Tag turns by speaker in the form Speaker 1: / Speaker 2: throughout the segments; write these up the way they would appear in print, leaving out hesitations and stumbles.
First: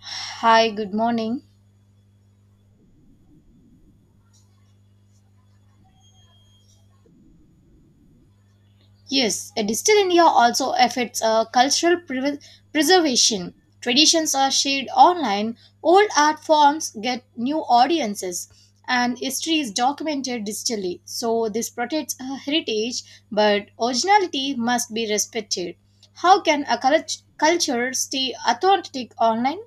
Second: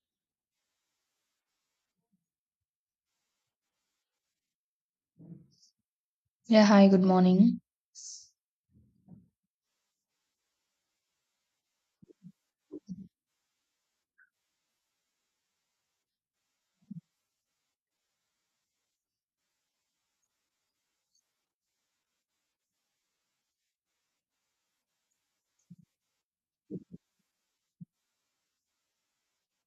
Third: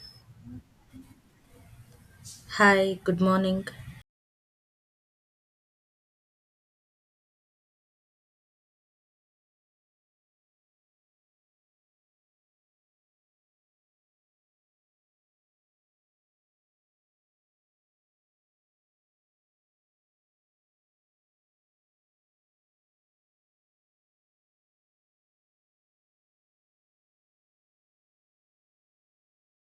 Speaker 1: Hi, good morning.
Speaker 2: Hi, good morning.
Speaker 3: Yeah, hi, good morning.
Speaker 1: Yes, a digital India also affects cultural preservation. Traditions are shared online, old art forms get new audiences, and history is documented digitally. So, this protects heritage, but originality must be respected. How can a culture stay authentic online?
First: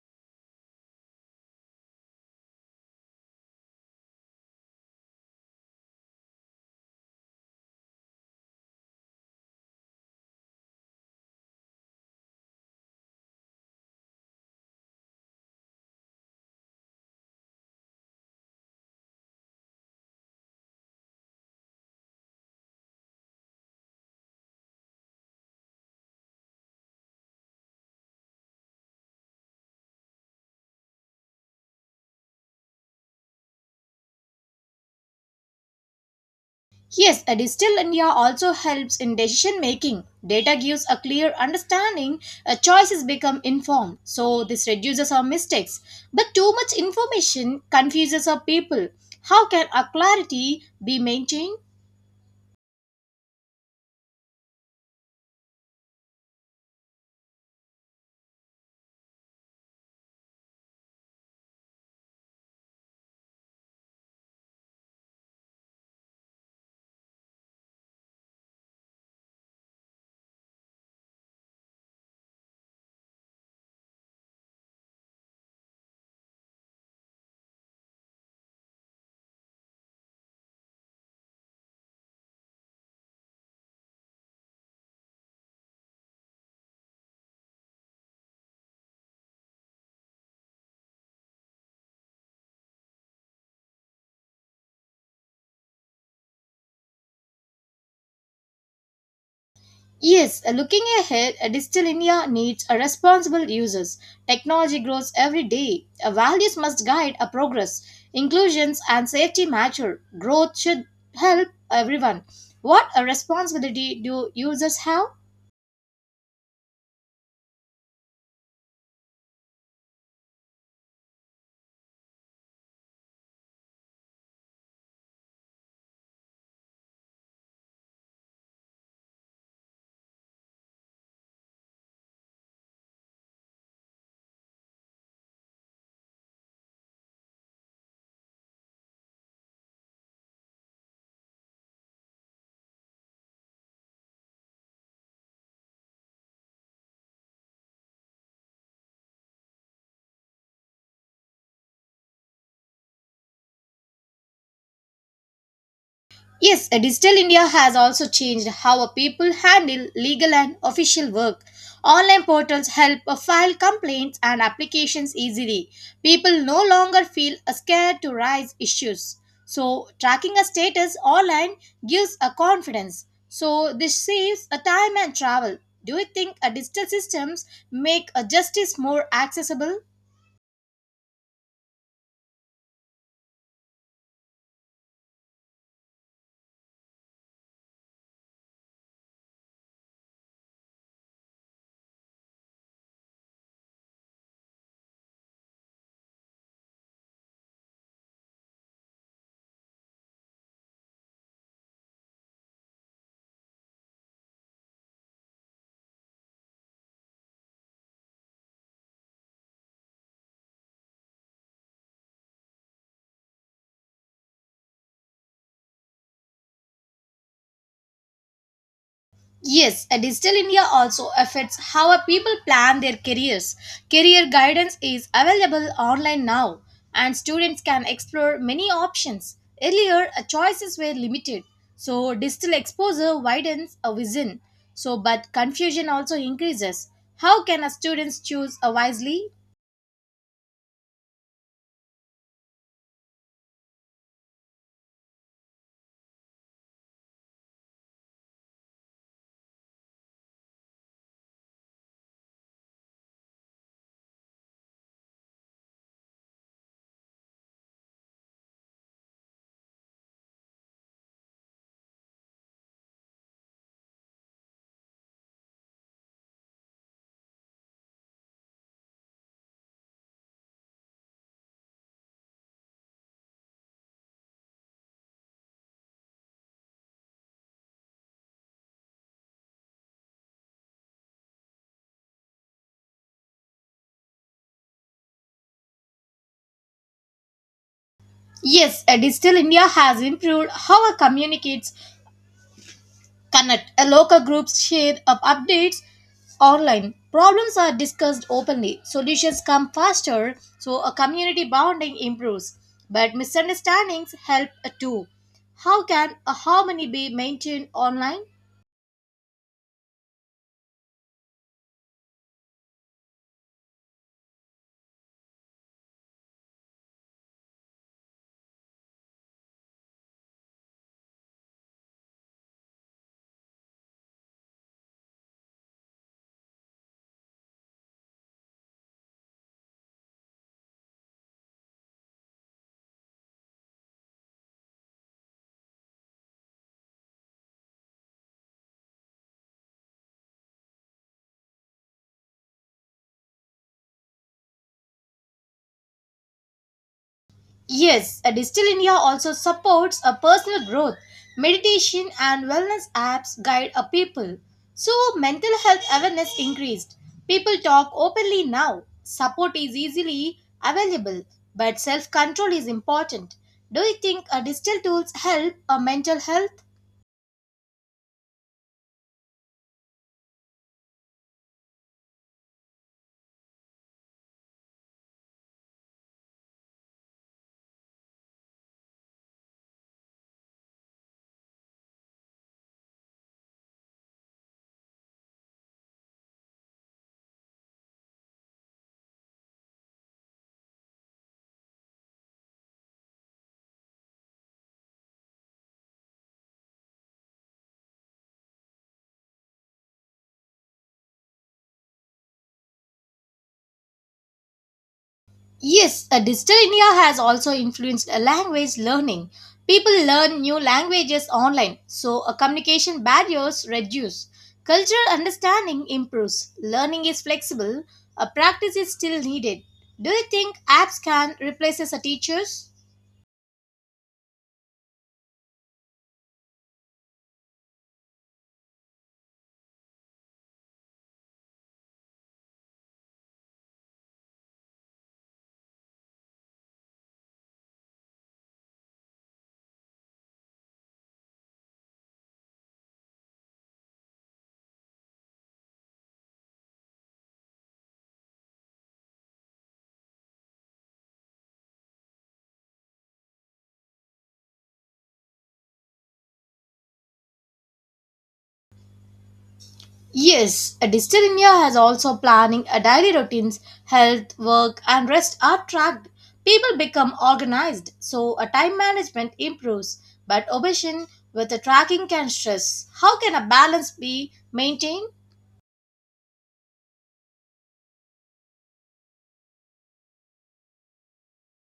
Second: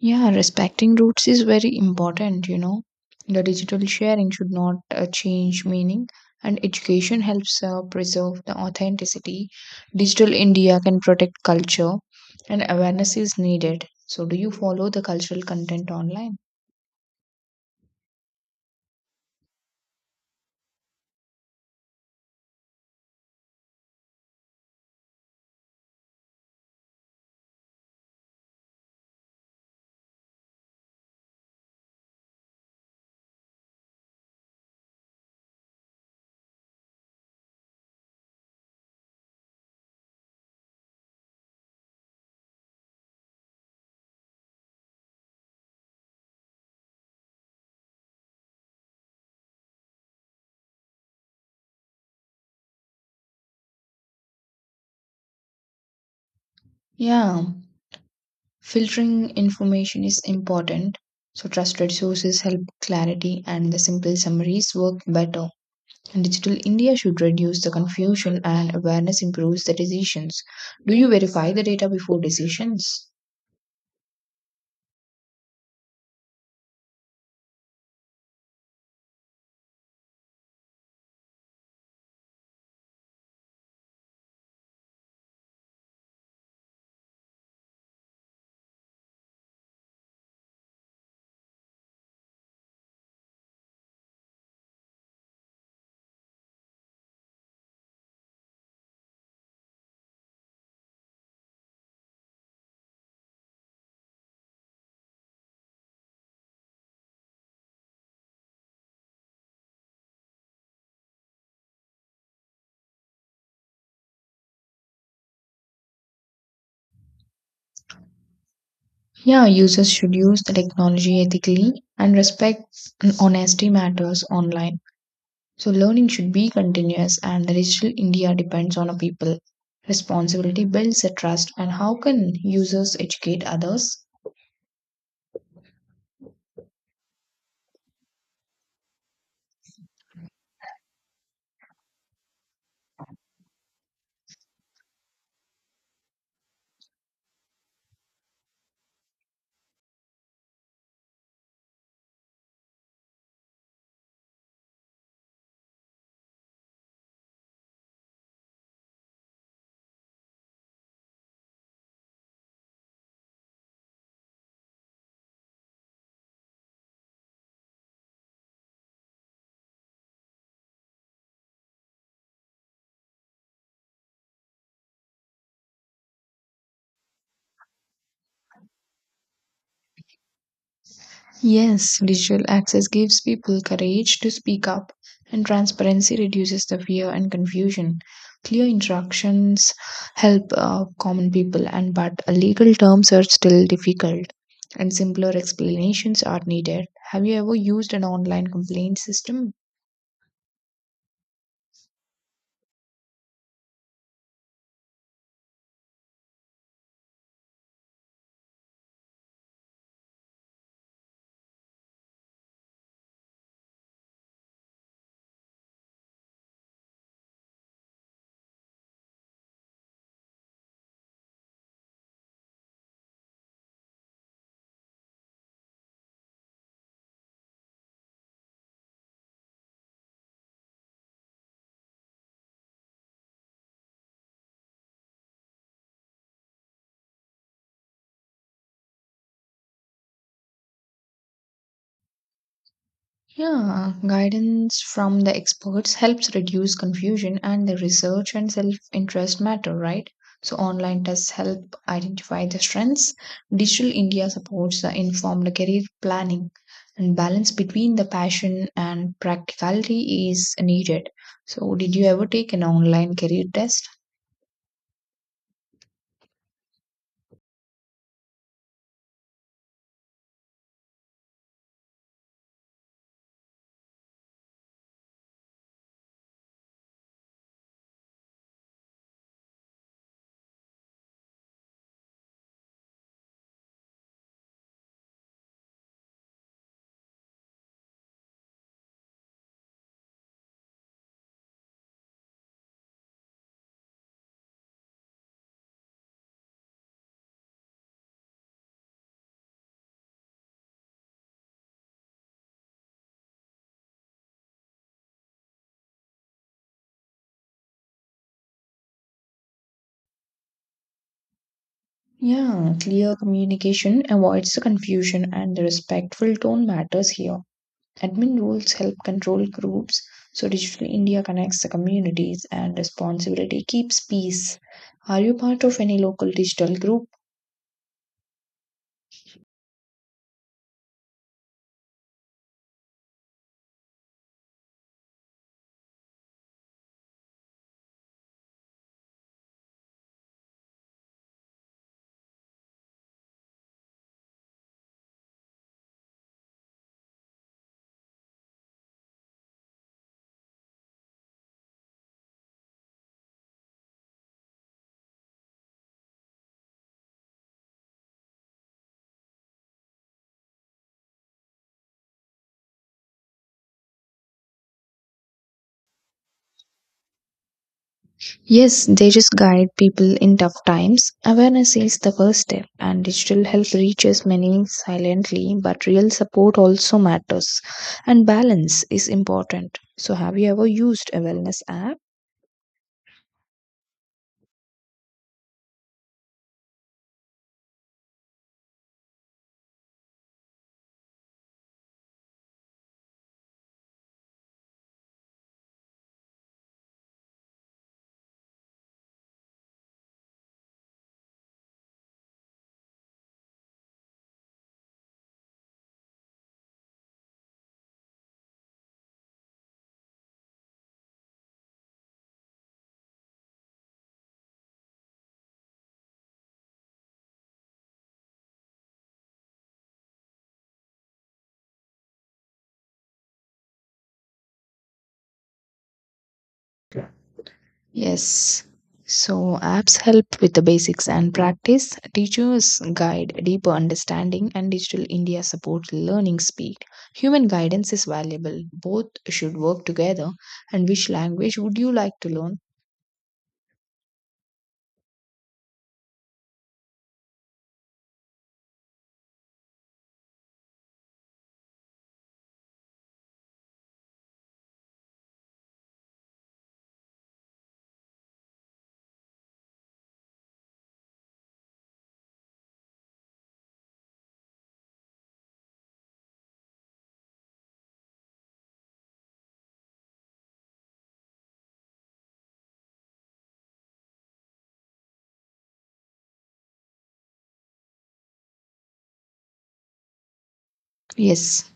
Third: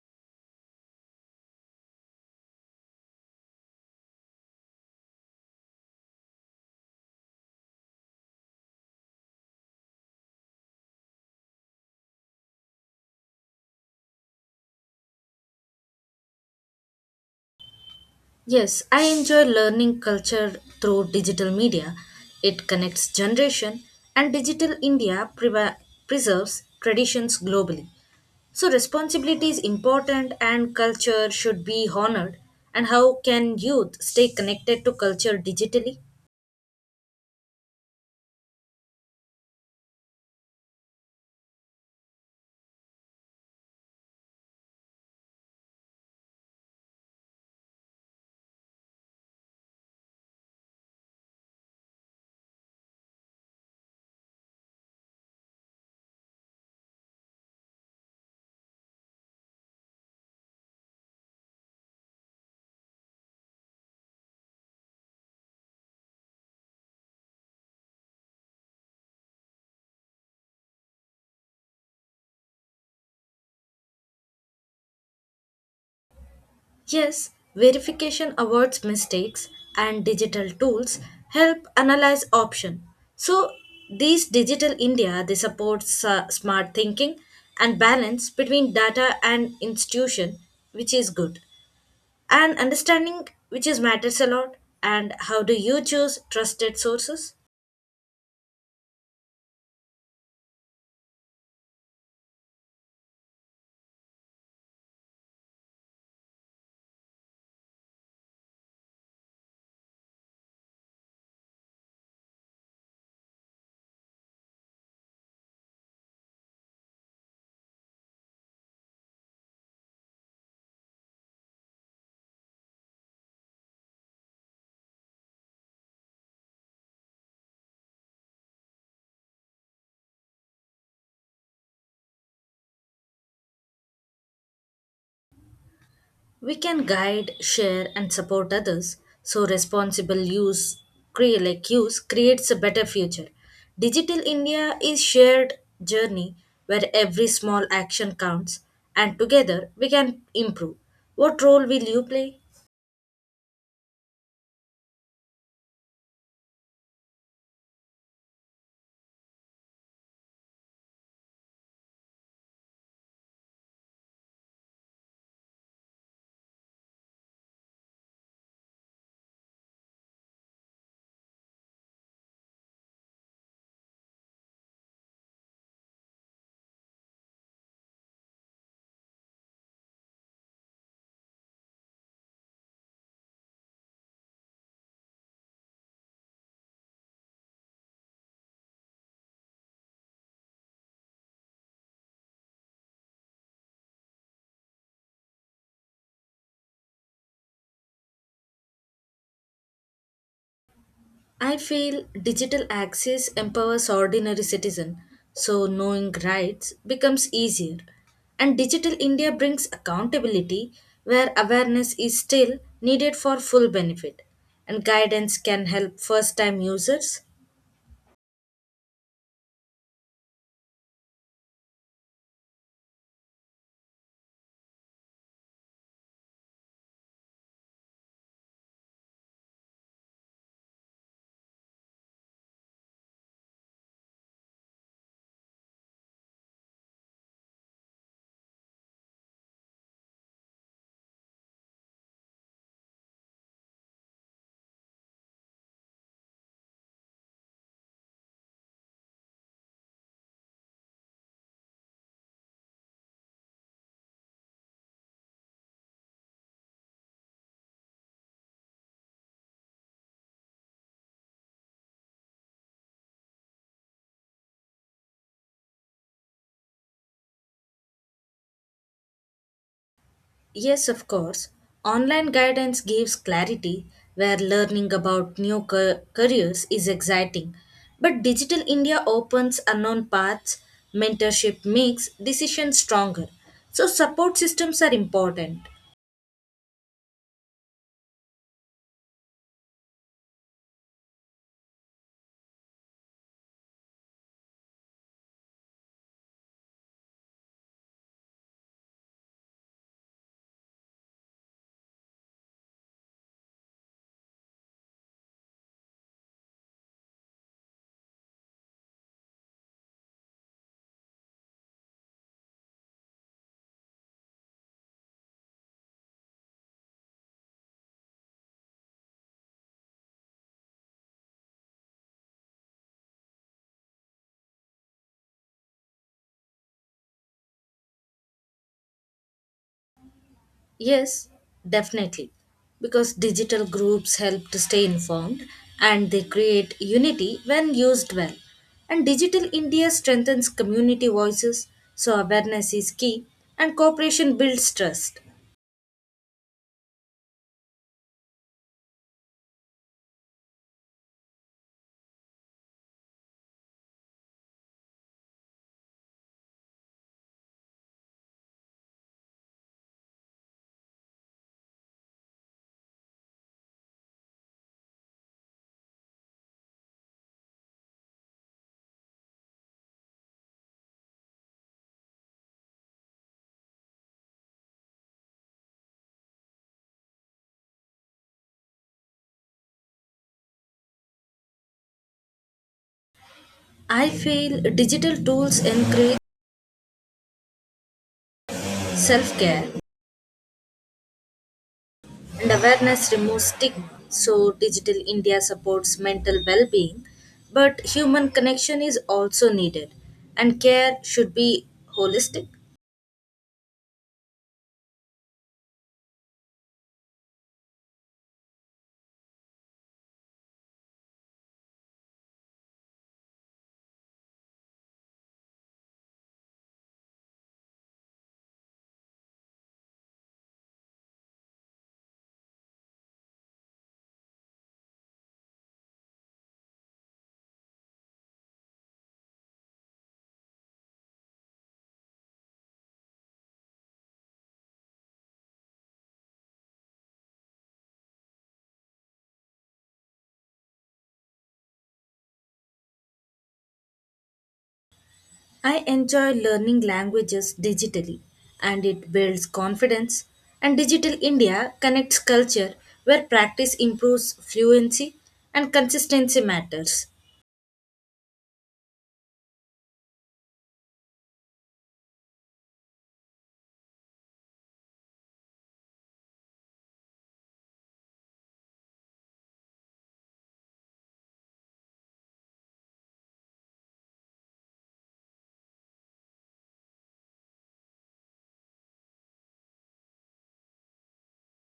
Speaker 3: Yeah, respecting roots is very important, you know. The digital sharing should not change meaning, and education helps preserve the authenticity. Digital India can protect culture, and awareness is needed. So, do you follow the cultural content online?
Speaker 2: Yes, I enjoy learning culture through digital media. It connects generation, and digital India preserves traditions globally. So responsibility is important, and culture should be honored. And how can youth stay connected to culture digitally?
Speaker 1: Yes, a digital India also helps in decision making. Data gives a clear understanding, choices become informed, so this reduces our mistakes. But too much information confuses our people. How can our clarity be maintained?
Speaker 3: Yeah, filtering information is important. So, trusted sources help clarity, and the simple summaries work better. Digital India should reduce the confusion and awareness improves the decisions. Do you verify the data before decisions?
Speaker 2: Yes, verification awards mistakes, and digital tools help analyze option. So these digital India they support smart thinking and balance between data and institution, which is good, and understanding which is matters a lot. And how do you choose trusted sources?
Speaker 1: Yes, looking ahead, Digital India needs a responsible users. Technology grows every day. Values must guide a progress. Inclusions and safety matter. Growth should help everyone. What a responsibility do users have?
Speaker 3: Yeah, users should use the technology ethically and respect and honesty matters online. So learning should be continuous and the Digital India depends on a people. Responsibility builds a trust and how can users educate others?
Speaker 2: We can guide, share, and support others, so responsible use, like use creates a better future. Digital India is shared journey where every small action counts, and together we can improve. What role will you play?
Speaker 1: Yes, Digital India has also changed how a people handle legal and official work. Online portals help file complaints and applications easily. People no longer feel scared to raise issues. So, tracking a status online gives a confidence. So, this saves a time and travel. Do you think a digital systems make a justice more accessible?
Speaker 3: Yes, digital access gives people courage to speak up, and transparency reduces the fear and confusion. Clear instructions help common people, and but legal terms are still difficult, and simpler explanations are needed. Have you ever used an online complaint system?
Speaker 2: I feel digital access empowers ordinary citizen, so knowing rights becomes easier. And Digital India brings accountability where awareness is still needed for full benefit, and guidance can help first time users.
Speaker 1: Yes, a digital India also affects how a people plan their careers. Career guidance is available online now, and students can explore many options. Earlier, choices were limited, so digital exposure widens a vision. So, but confusion also increases. How can a students choose wisely?
Speaker 3: Yeah, guidance from the experts helps reduce confusion, and the research and self interest matter, right? So, online tests help identify the strengths. Digital India supports the informed career planning, and balance between the passion and practicality is needed. So, did you ever take an online career test?
Speaker 2: Yes, of course. Online guidance gives clarity where learning about new careers is exciting. But Digital India opens unknown paths, mentorship makes decisions stronger. So, support systems are important.
Speaker 1: Yes, a digital India has improved how a communicates connect. A local groups share up updates online. Problems are discussed openly. Solutions come faster, so a community bonding improves. But misunderstandings help too. How can a harmony be maintained online?
Speaker 3: Yeah, clear communication avoids the confusion and the respectful tone matters here. Admin rules help control groups, so Digital India connects the communities and responsibility keeps peace. Are you part of any local digital group?
Speaker 2: Yes, definitely. Because digital groups help to stay informed, and they create unity when used well. And Digital India strengthens community voices, so awareness is key and cooperation builds trust.
Speaker 1: Yes, a Digital India also supports a personal growth. Meditation and wellness apps guide a people. So mental health awareness increased. People talk openly now. Support is easily available, but self-control is important. Do you think a digital tools help a mental health?
Speaker 3: Yes, they just guide people in tough times. Awareness is the first step, and digital help reaches many silently, but real support also matters, and balance is important. So, have you ever used a wellness app?
Speaker 2: I feel digital tools encourage self care, and awareness removes stigma. So, Digital India supports mental well being, but human connection is also needed, and care should be holistic.
Speaker 1: Yes, a digital India has also influenced a language learning. People learn new languages online, so a communication barriers reduce. Cultural understanding improves. Learning is flexible. A practice is still needed. Do you think apps can replace us as teachers?
Speaker 3: Yes. So apps help with the basics and practice. Teachers guide deeper understanding and digital India supports learning speed. Human guidance is valuable. Both should work together. And which language would you like to learn?
Speaker 2: I enjoy learning languages digitally, and it builds confidence. And Digital India connects culture where practice improves fluency and consistency matters.
Speaker 1: Yes, a Digital India has also planning a daily routines, health, work, and rest are tracked. People become organized, so a time management improves. But obsession with the tracking can stress. How can a balance be maintained?
Speaker 3: Yes.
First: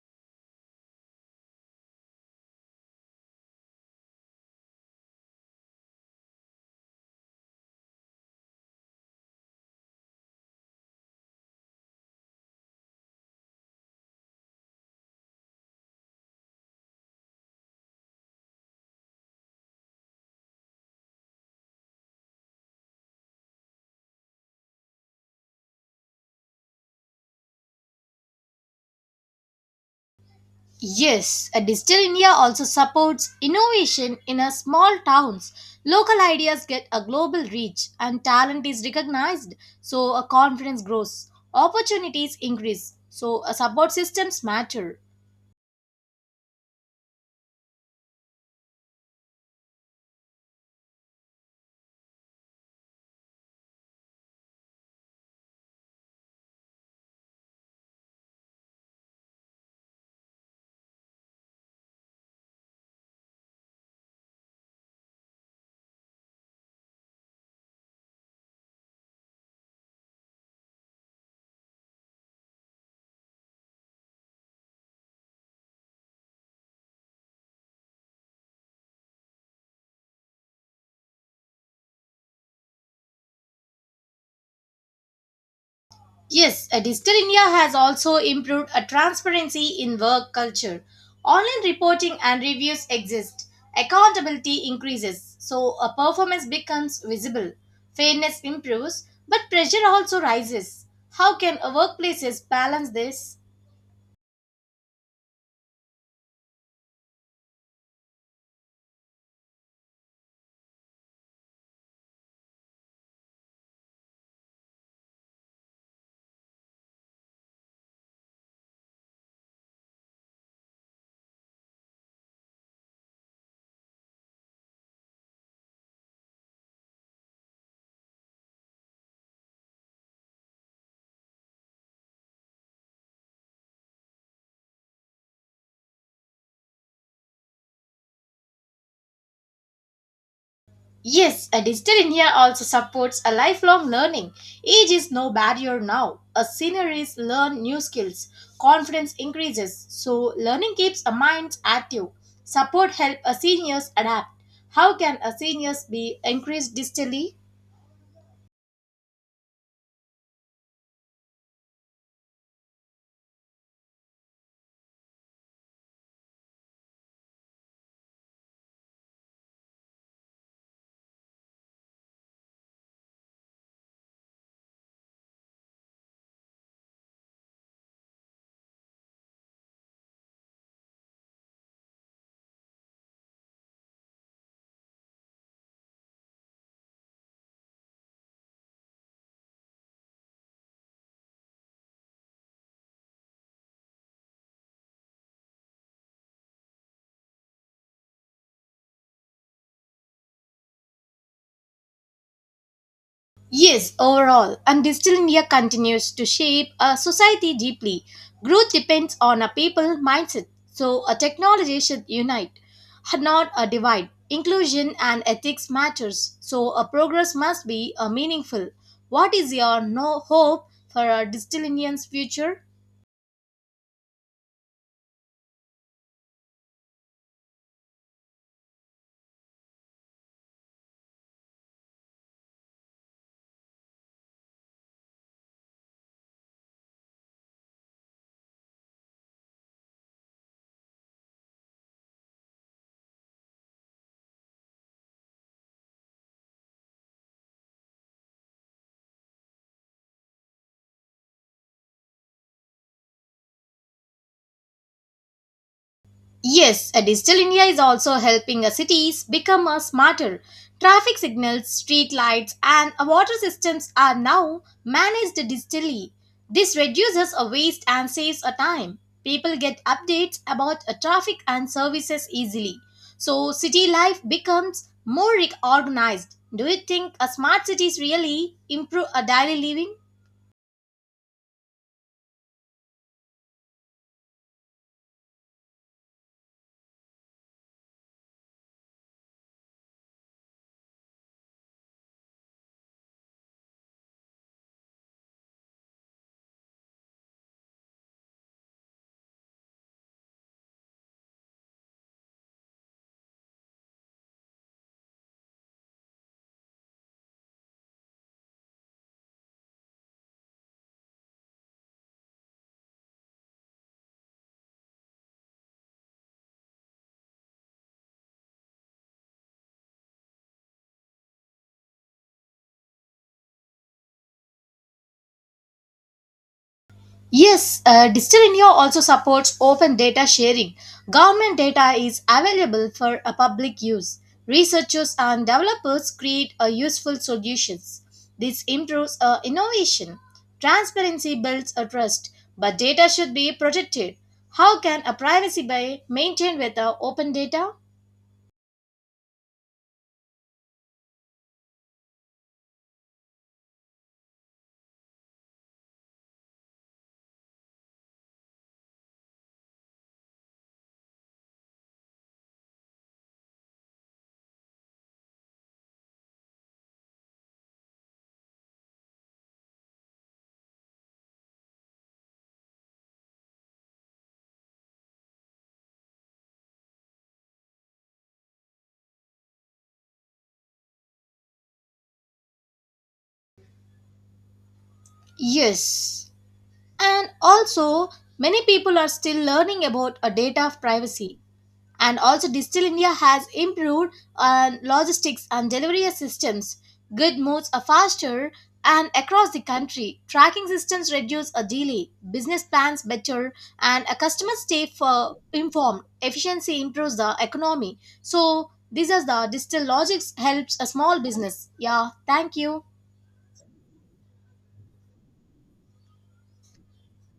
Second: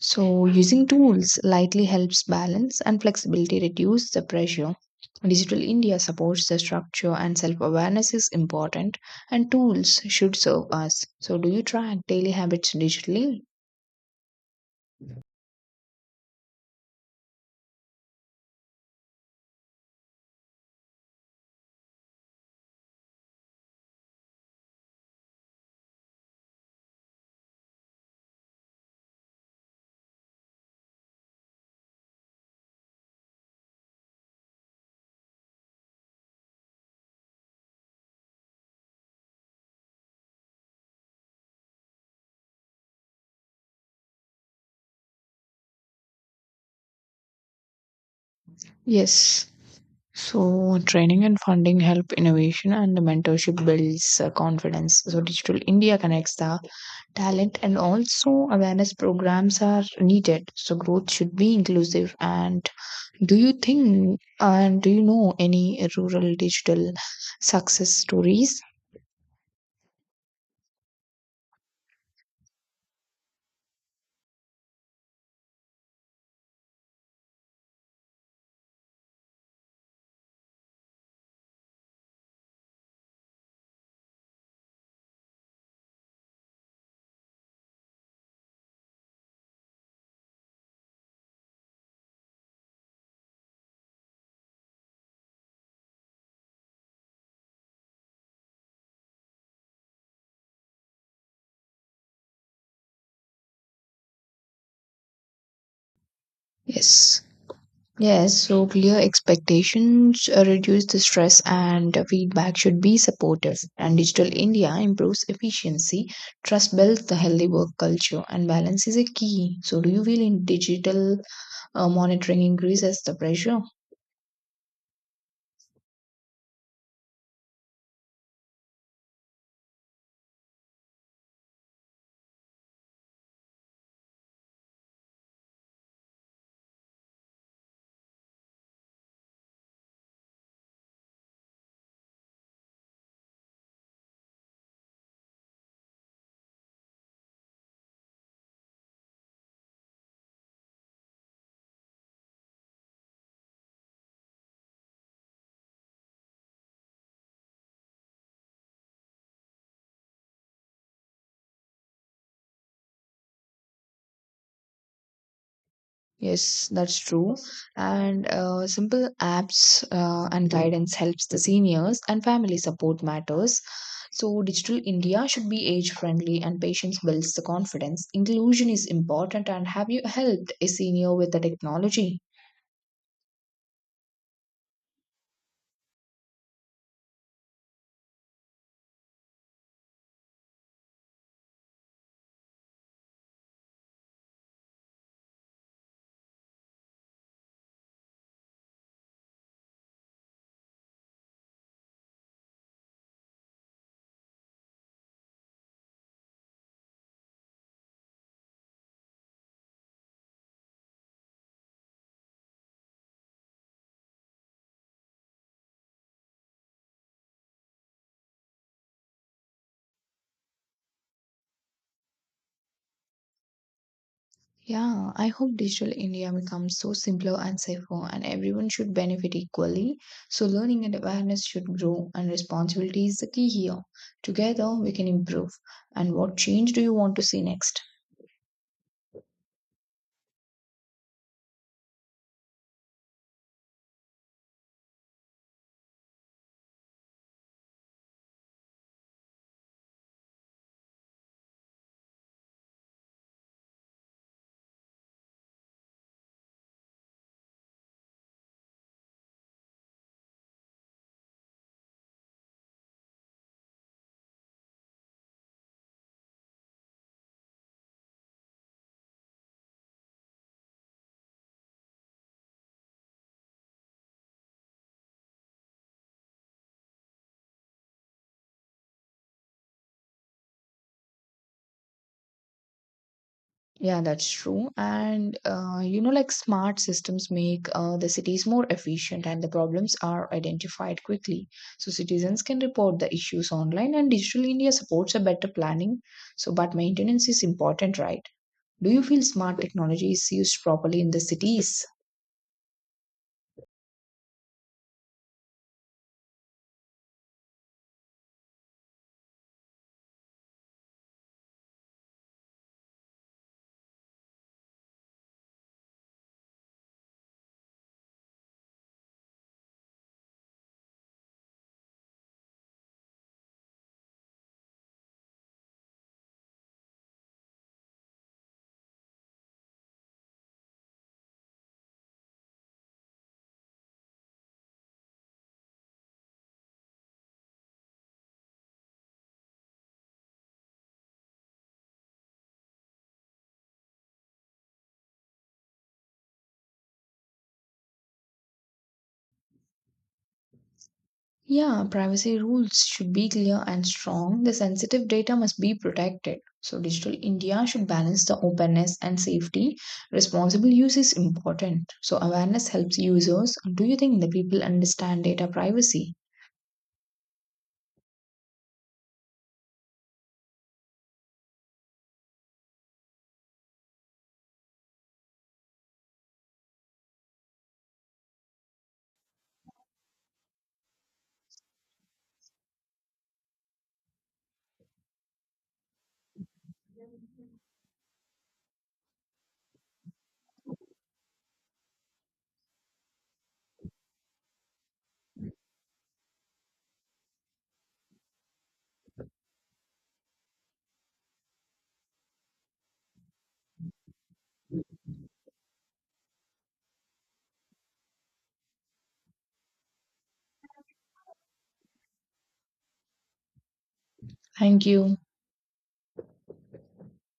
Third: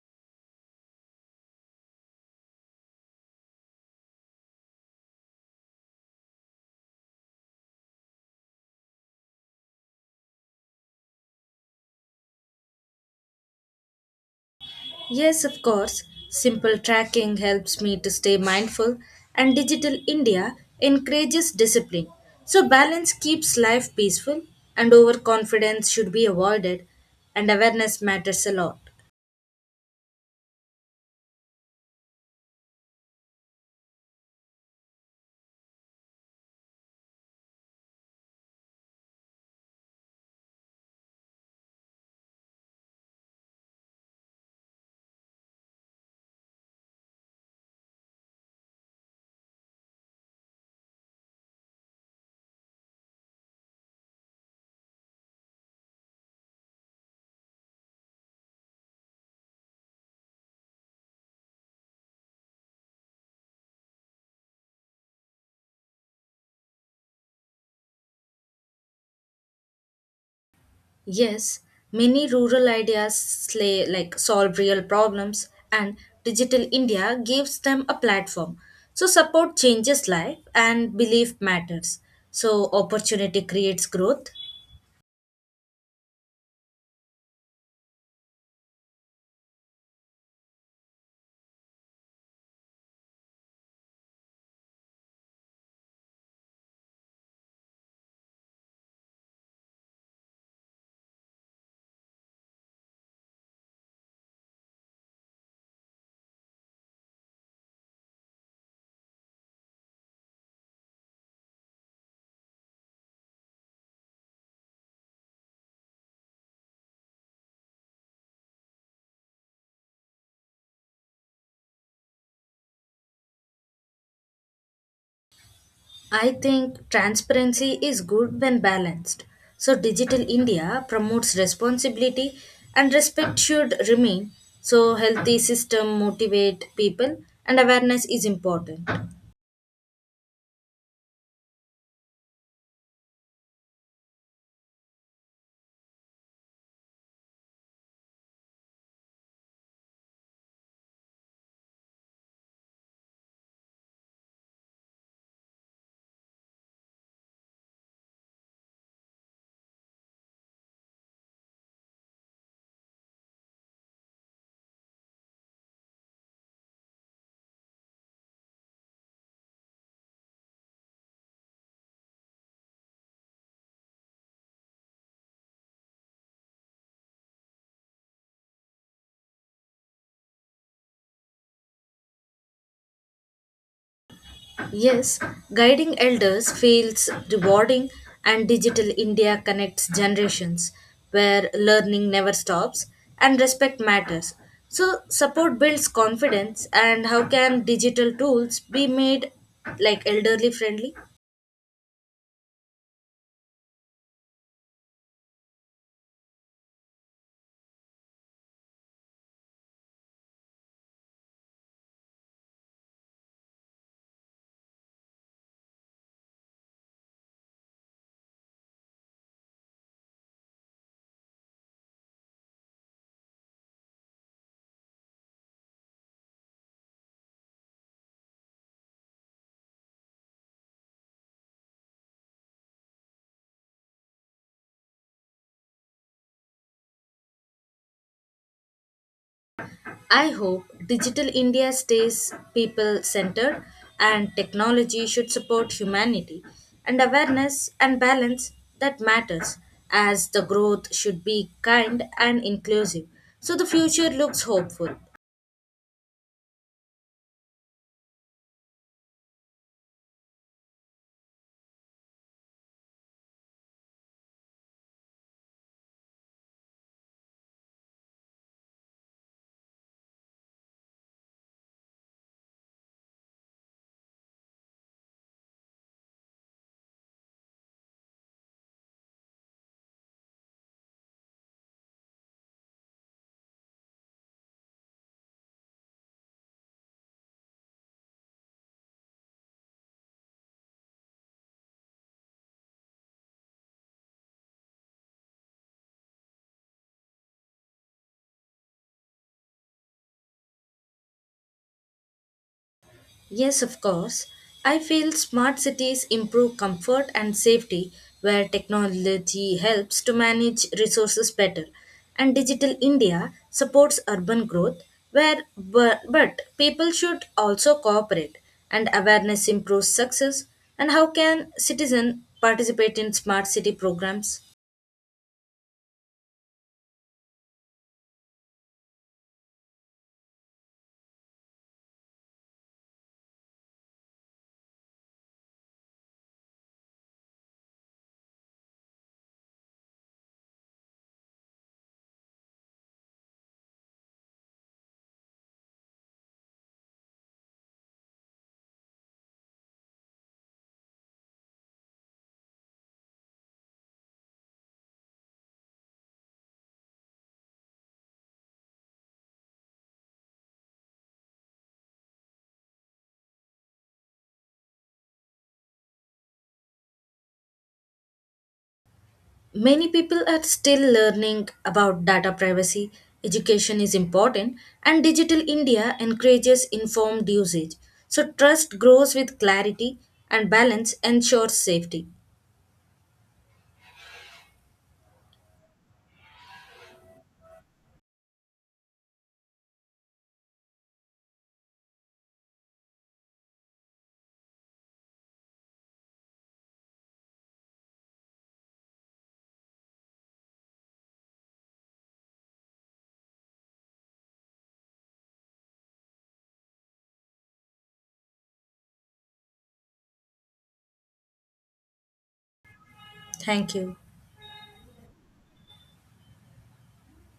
Speaker 3: So using tools lightly helps balance and flexibility reduce the pressure. Digital India supports the structure and self-awareness is important and tools should serve us. So do you track daily habits digitally?
Speaker 2: Yes, of course. Simple tracking helps me to stay mindful, and Digital India encourages discipline. So, balance keeps life peaceful, and overconfidence should be avoided, and awareness matters a lot.
Speaker 1: Yes, a Digital India also supports innovation in a small towns. Local ideas get a global reach, and talent is recognized, so a confidence grows. Opportunities increase, so a support systems matter.
Speaker 3: Yes. So training and funding help innovation and the mentorship builds confidence. So Digital India connects the talent and also awareness programs are needed. So growth should be inclusive. And do you know any rural digital success stories?
Speaker 2: Yes, many rural ideas slay, like solve real problems, and Digital India gives them a platform. So, support changes life, and belief matters. So, opportunity creates growth.
Speaker 1: Yes, Digital India has also improved a transparency in work culture. Online reporting and reviews exist. Accountability increases, so a performance becomes visible. Fairness improves, but pressure also rises. How can a workplaces balance this?
Speaker 3: Yes. Yes, so clear expectations reduce the stress and feedback should be supportive. And Digital India improves efficiency, trust builds the healthy work culture, and balance is a key. So, do you feel in digital monitoring increases the pressure?
Speaker 2: I think transparency is good when balanced. So, Digital India promotes responsibility, and respect should remain. So, healthy system motivate people and awareness is important.
Speaker 1: Yes, a Digital India also supports a lifelong learning. Age is no barrier now. A senior is learn new skills. Confidence increases. So learning keeps a mind active. Support help a seniors adapt. How can a seniors be increased digitally?
Speaker 3: Yes, that's true. And simple apps and guidance helps the seniors and family support matters. So digital India should be age friendly and patience builds the confidence. Inclusion is important and have you helped a senior with the technology?
Speaker 2: Yes, guiding elders feels rewarding, and Digital India connects generations where learning never stops and respect matters. So, support builds confidence. And how can digital tools be made like elderly friendly?
Speaker 1: Yes, overall, and Digital India continues to shape a society deeply. Growth depends on a people mindset, so a technology should unite, not a divide. Inclusion and ethics matters, so a progress must be a meaningful. What is your no hope for a Digital Indian's future?
Speaker 3: Yeah, I hope digital India becomes so simpler and safer, and everyone should benefit equally. So, learning and awareness should grow, and responsibility is the key here. Together, we can improve. And what change do you want to see next?
Speaker 2: I hope Digital India stays people centered, and technology should support humanity and awareness and balance, that matters, as the growth should be kind and inclusive. So the future looks hopeful.
Speaker 1: Yes, a Digital India is also helping our cities become a smarter. Traffic signals, street lights, and our water systems are now managed digitally. This reduces a waste and saves a time. People get updates about a traffic and services easily. So city life becomes more organized. Do you think a smart cities really improve a daily living?
Speaker 3: Yeah, that's true. And like smart systems make the cities more efficient and the problems are identified quickly. So citizens can report the issues online and Digital India supports a better planning. So, but maintenance is important, right? Do you feel smart technology is used properly in the cities?
Speaker 2: Yes, of course. I feel smart cities improve comfort and safety where technology helps to manage resources better. And Digital India supports urban growth where but people should also cooperate, and awareness improves success. And how can citizen participate in smart city programs?
Speaker 1: Yes, Digital India also supports open data sharing. Government data is available for a public use. Researchers and developers create a useful solutions. This improves innovation. Transparency builds a trust, but data should be protected. How can a privacy be maintained with open data?
Speaker 3: Yeah, privacy rules should be clear and strong. The sensitive data must be protected. So, Digital India should balance the openness and safety. Responsible use is important. So, awareness helps users. Do you think the people understand data privacy?
Speaker 2: Many people are still learning about data privacy. Education is important, and Digital India encourages informed usage. So, trust grows with clarity, and balance ensures safety.
Speaker 1: Yes. And also, many people are still learning about a data privacy. And also digital india has improved logistics and delivery systems, good moves are faster and across the country, tracking systems reduce a delay, business plans better and a customer stay for informed, efficiency improves the economy. So these are the digital logics, helps a small business. Yeah, thank you.
Speaker 2: Thank you.
Speaker 3: Thank you.